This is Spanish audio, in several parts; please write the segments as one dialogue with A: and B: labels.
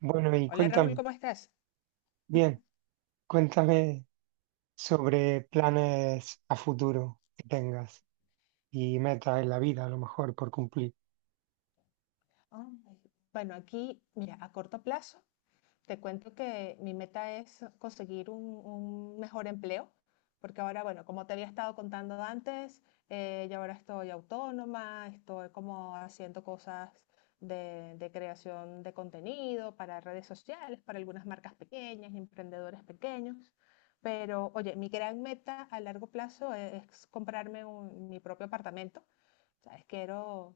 A: Bueno, y
B: Hola Raúl,
A: cuéntame,
B: ¿cómo estás?
A: bien, cuéntame sobre planes a futuro que tengas y metas en la vida, a lo mejor por cumplir,
B: Ah, bueno, aquí, mira, a corto plazo, te cuento que mi meta es conseguir un mejor empleo, porque ahora, bueno, como te había estado contando antes, yo ahora estoy autónoma, estoy como haciendo cosas de creación de contenido para redes sociales, para algunas marcas pequeñas, emprendedores pequeños. Pero, oye, mi gran meta a largo plazo es comprarme mi propio apartamento. ¿Sabes? Quiero.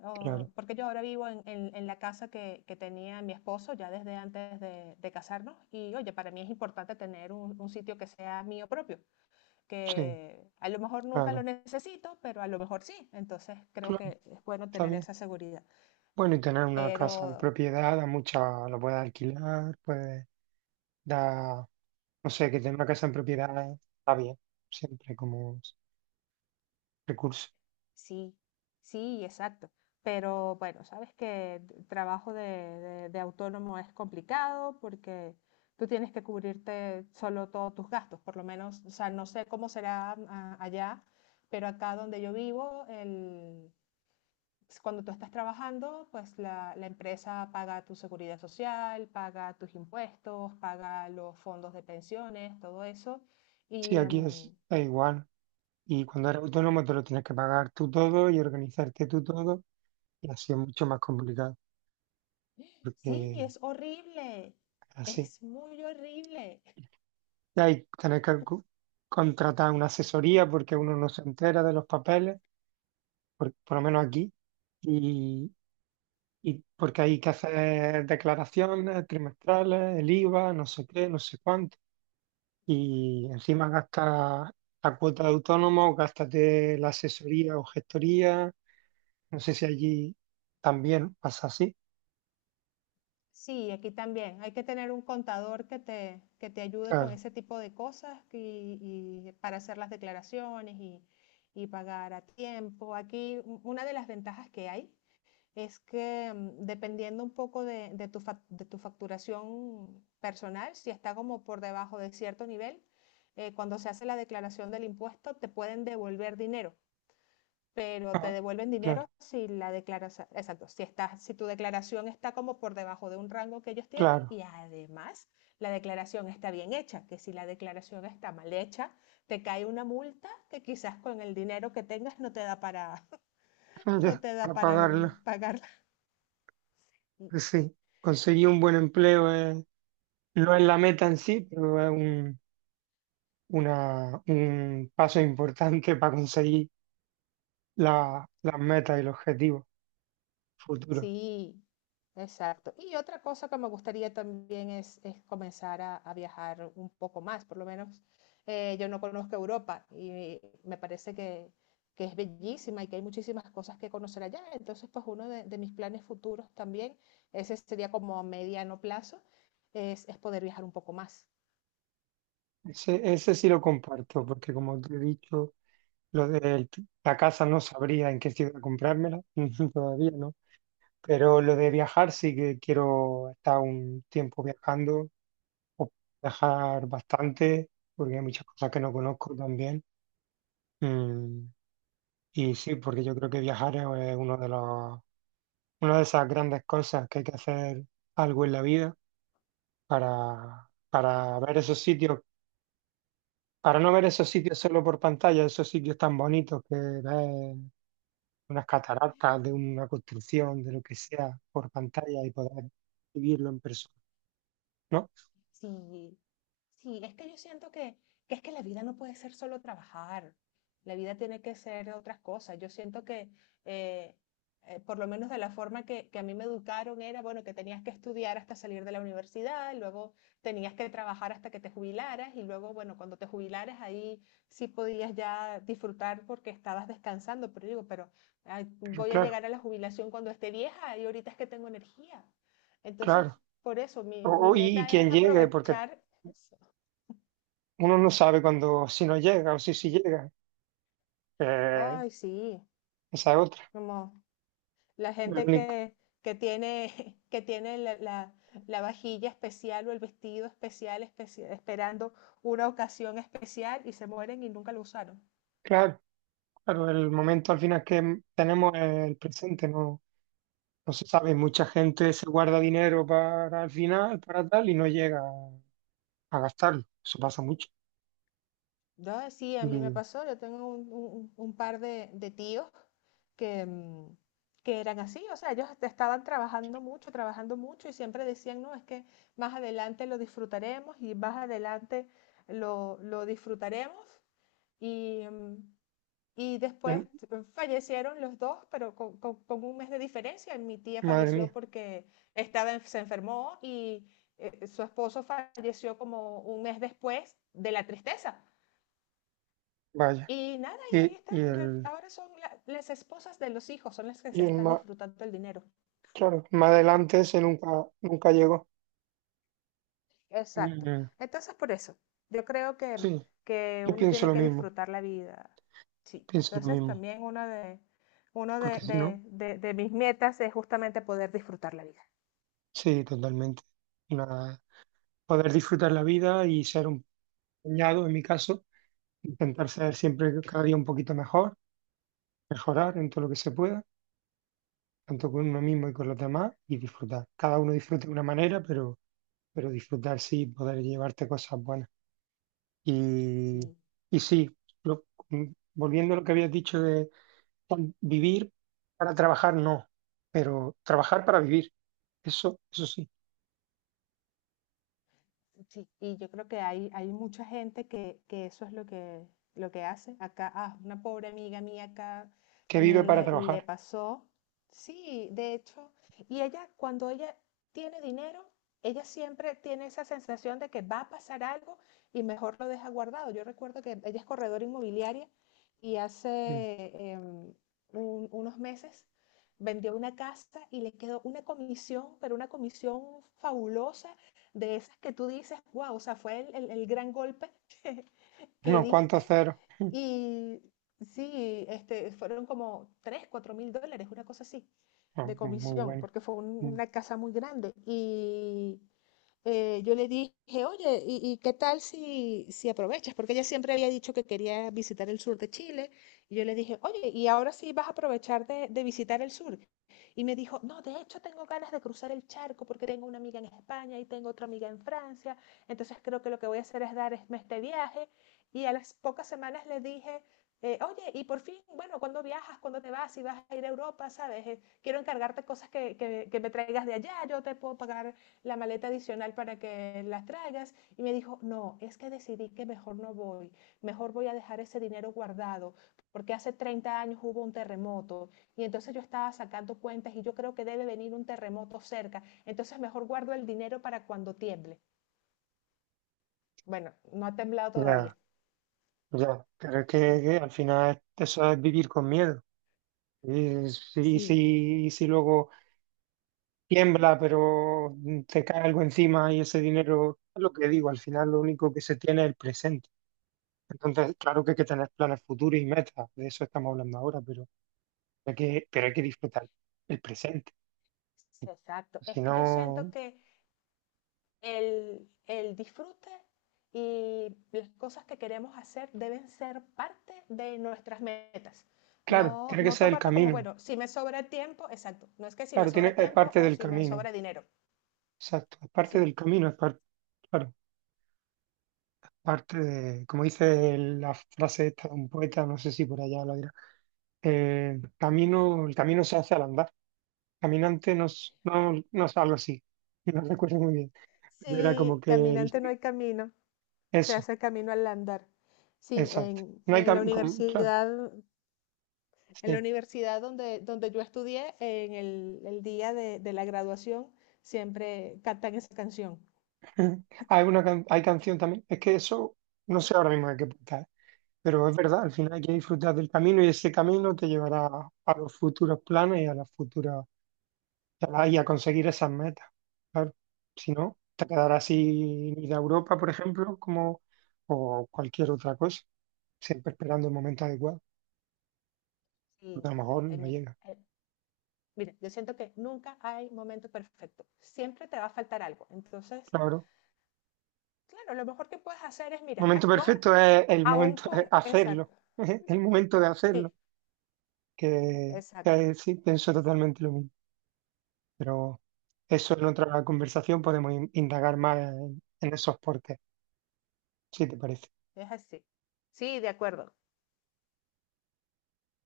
B: Oh,
A: claro.
B: porque yo ahora vivo en la casa que tenía mi esposo ya desde antes de casarnos, y oye, para mí es importante tener un sitio que sea mío propio,
A: Sí,
B: que a lo mejor nunca lo
A: claro,
B: necesito, pero a lo mejor sí, entonces creo
A: claro,
B: que es bueno
A: está
B: tener
A: bien.
B: esa seguridad.
A: Bueno, y tener una casa en
B: Pero
A: propiedad, a mucha lo puedes alquilar, puedes dar, no sé, que tener una casa en propiedad está bien, siempre como recurso.
B: sí, sí, exacto. Pero bueno, sabes que el trabajo de autónomo es complicado porque tú tienes que cubrirte solo todos tus gastos, por lo menos, o sea, no sé cómo será allá, pero acá donde yo vivo, el, pues, cuando tú estás trabajando, pues la empresa paga tu seguridad social, paga tus impuestos, paga los fondos de pensiones, todo eso.
A: Sí,
B: Y
A: aquí es, da igual. Y cuando eres
B: sí,
A: autónomo te lo tienes que pagar tú todo y organizarte tú todo, y así es mucho más complicado,
B: sí,
A: porque
B: es horrible,
A: así.
B: es muy horrible.
A: Y ahí tenés que contratar una asesoría porque uno no se entera de los papeles, por lo menos aquí, y, y porque hay que hacer declaraciones trimestrales, el IVA, no sé qué, no sé cuánto, y encima gastas la cuota de autónomo, gástate la asesoría o gestoría, no sé si allí también pasa así,
B: Sí, aquí también hay que tener un contador que te ayude con
A: claro,
B: ese tipo de cosas, y para hacer las declaraciones y pagar a tiempo. Aquí una de las ventajas que hay es que dependiendo un poco de, de tu facturación personal, si está como por debajo de cierto nivel, cuando se hace la declaración del impuesto, te pueden devolver dinero. Pero te
A: ah,
B: devuelven
A: claro,
B: dinero si la declaración, exacto, si tu declaración está como por debajo de un rango que ellos tienen,
A: claro.
B: y además la declaración está bien hecha, que si la declaración está mal hecha, te cae una multa que quizás con el dinero que tengas no te da para, no
A: Ya,
B: te da
A: para
B: para
A: pagarlo,
B: pagarla.
A: sí, conseguir un buen empleo es... No es la meta en sí, pero es un, una, un paso importante para conseguir las metas y los objetivos futuros.
B: Sí, exacto. Y otra cosa que me gustaría también es comenzar a viajar un poco más, por lo menos yo no conozco Europa y me parece que es bellísima y que hay muchísimas cosas que conocer allá. Entonces, pues uno de mis planes futuros también, ese sería como a mediano plazo, es poder viajar un poco más.
A: Ese sí lo comparto, porque como te he dicho, lo de la casa no sabría en qué ciudad comprármela, todavía no. Pero lo de viajar sí que quiero estar un tiempo viajando, o viajar bastante, porque hay muchas cosas que no conozco también. Mm, y sí, porque yo creo que viajar es uno de los, una de esas grandes cosas que hay que hacer algo en la vida para ver esos sitios, para no ver esos sitios solo por pantalla, esos sitios tan bonitos que ves unas cataratas de una construcción, de lo que sea, por pantalla y poder vivirlo en persona, ¿no?
B: Sí, sí, es que yo siento que es que la vida no puede ser solo trabajar, la vida tiene que ser otras cosas. Yo siento que, eh, por lo menos de la forma que a mí me educaron, era, bueno, que tenías que estudiar hasta salir de la universidad, luego tenías que trabajar hasta que te jubilaras, y luego, bueno, cuando te jubilaras ahí sí podías ya disfrutar porque estabas descansando, pero digo, pero ay,
A: Pero
B: voy a
A: claro,
B: llegar a la jubilación cuando esté vieja, y ahorita es que tengo energía. Entonces,
A: claro.
B: por eso mi, mi
A: Y, y
B: meta
A: quien
B: es
A: llegue, porque
B: aprovechar.
A: uno no sabe cuando, si no llega o si sí llega. Eh,
B: Ay, sí,
A: Esa es otra.
B: como la
A: El
B: gente
A: único-
B: que tiene, que tiene la vajilla especial o el vestido especial, esperando una ocasión especial, y se mueren y nunca lo usaron.
A: claro, claro, el momento al final que tenemos es el presente, no, no se sabe, mucha gente se guarda dinero para el final, para tal, y no llega a gastarlo. Eso pasa mucho.
B: Yo, sí, a
A: Y
B: mí me pasó, yo tengo un par de tíos que, mm, que eran así, o sea, ellos estaban trabajando mucho, trabajando mucho, y siempre decían, no, es que más adelante lo disfrutaremos, y más adelante lo disfrutaremos. Y, mm, Y después,
A: el-
B: fallecieron los dos, pero con un mes de diferencia. Mi tía
A: madre
B: falleció
A: mía,
B: porque se enfermó, y su esposo falleció como un mes después de la tristeza.
A: vaya.
B: Y nada, y ahí
A: Y,
B: están.
A: y el,
B: Ahora son las esposas de los hijos, son las que
A: y
B: se
A: el
B: están
A: más,
B: disfrutando el dinero.
A: claro, más adelante ese nunca, nunca llegó.
B: Exacto.
A: Mm,
B: Entonces, por eso, yo creo que,
A: sí,
B: que
A: yo
B: uno
A: pienso
B: tiene
A: lo
B: que
A: mismo,
B: disfrutar la vida. Sí.
A: pienso lo
B: Entonces,
A: mismo.
B: también una de, uno
A: Porque si no,
B: de mis metas es justamente poder disfrutar la vida.
A: sí, totalmente. Una- Poder disfrutar la vida y ser un puñado, en mi caso, intentar ser siempre cada día un poquito mejor, mejorar en todo lo que se pueda, tanto con uno mismo y con los demás, y disfrutar. Cada uno disfruta de una manera, pero disfrutar sí, poder llevarte cosas buenas. Y,
B: Sí,
A: y sí, volviendo a lo que habías dicho de vivir para trabajar, no, pero trabajar para vivir, eso sí,
B: sí, y yo creo que hay mucha gente que eso es lo que hace. Acá, una pobre amiga mía acá
A: que vive
B: también
A: para
B: le
A: trabajar.
B: pasó. Sí, de hecho, y ella, cuando ella tiene dinero, ella siempre tiene esa sensación de que va a pasar algo y mejor lo deja guardado. Yo recuerdo que ella es corredora inmobiliaria y
A: Mm.
B: hace unos meses vendió una casa y le quedó una comisión, pero una comisión fabulosa, de esas que tú dices, wow, o sea, fue el gran golpe que, que
A: Unos cuantos
B: diste.
A: ceros,
B: Y sí, este, fueron como 3 4 mil dólares, una cosa así, de
A: no, muy muy
B: comisión,
A: bueno.
B: porque fue
A: Mm.
B: una casa muy grande. Y yo le dije, oye, ¿y qué tal si aprovechas? Porque ella siempre había dicho que quería visitar el sur de Chile. Y yo le dije, oye, ¿y ahora sí vas a aprovechar de visitar el sur? Y me dijo, no, de hecho tengo ganas de cruzar el charco porque tengo una amiga en España y tengo otra amiga en Francia. Entonces creo que lo que voy a hacer es dar este viaje. Y a las pocas semanas le dije, oye, y por fin, bueno, ¿cuándo viajas? ¿Cuándo te vas? Si vas a ir a Europa, ¿sabes? Quiero encargarte cosas que me traigas de allá, yo te puedo pagar la maleta adicional para que las traigas. Y me dijo, no, es que decidí que mejor no voy, mejor voy a dejar ese dinero guardado, porque hace 30 años hubo un terremoto, y entonces yo estaba sacando cuentas y yo creo que debe venir un terremoto cerca, entonces mejor guardo el dinero para cuando tiemble. Bueno, no ha temblado todavía.
A: Ya, ya, pero es que al final eso es vivir con miedo. Y si,
B: Sí,
A: si, y si luego tiembla, pero te cae algo encima y ese dinero, es lo que digo, al final lo único que se tiene es el presente. Entonces, claro que hay que tener planes futuros y metas, de eso estamos hablando ahora, pero hay que disfrutar el presente.
B: exacto. Es
A: Si
B: que yo siento
A: no,
B: que el disfrute y las cosas que queremos hacer deben ser parte de nuestras metas.
A: claro,
B: No,
A: tiene que
B: no
A: ser el
B: tomarlo como,
A: camino.
B: bueno, si me sobra tiempo, exacto. No es que si me
A: Claro, tiene,
B: sobra
A: es
B: tiempo
A: parte
B: o
A: del
B: si me
A: camino.
B: sobra dinero.
A: Exacto, es parte
B: Sí.
A: del camino, es parte, claro, parte de, como dice la frase esta de un poeta, no sé si por allá lo dirá, camino, el camino se hace al andar. Caminante no, no, no es algo así, no recuerdo muy bien, pero era como
B: Sí,
A: que
B: caminante no hay camino, se
A: eso,
B: hace camino al andar. Sí,
A: exacto.
B: en,
A: No hay
B: en la
A: claro.
B: universidad, en la
A: Sí.
B: universidad donde, yo estudié, en el día de la graduación, siempre cantan esa canción.
A: Mm. Hay una hay canción también. Es que eso no sé ahora mismo de qué punta es, pero es verdad, al final hay que disfrutar del camino y ese camino te llevará a los futuros planes y a las futuras y a conseguir esas metas. Claro. Si no, te quedarás sin ir a Europa, por ejemplo, como o cualquier otra cosa, siempre esperando el momento adecuado, porque
B: Sí,
A: a lo mejor
B: ay,
A: no
B: mira,
A: llega.
B: miren, yo siento que nunca hay momento perfecto. Siempre te va a faltar algo. Entonces,
A: Claro.
B: claro, lo mejor que puedes hacer es, mira,
A: Momento
B: actuar
A: perfecto es el
B: aún
A: momento de
B: con.
A: hacerlo,
B: Exacto,
A: el momento de
B: sí,
A: hacerlo,
B: exacto,
A: que sí, pienso totalmente lo mismo. Pero eso en otra conversación podemos indagar más en esos porqués, si te parece.
B: es así. Sí, de acuerdo.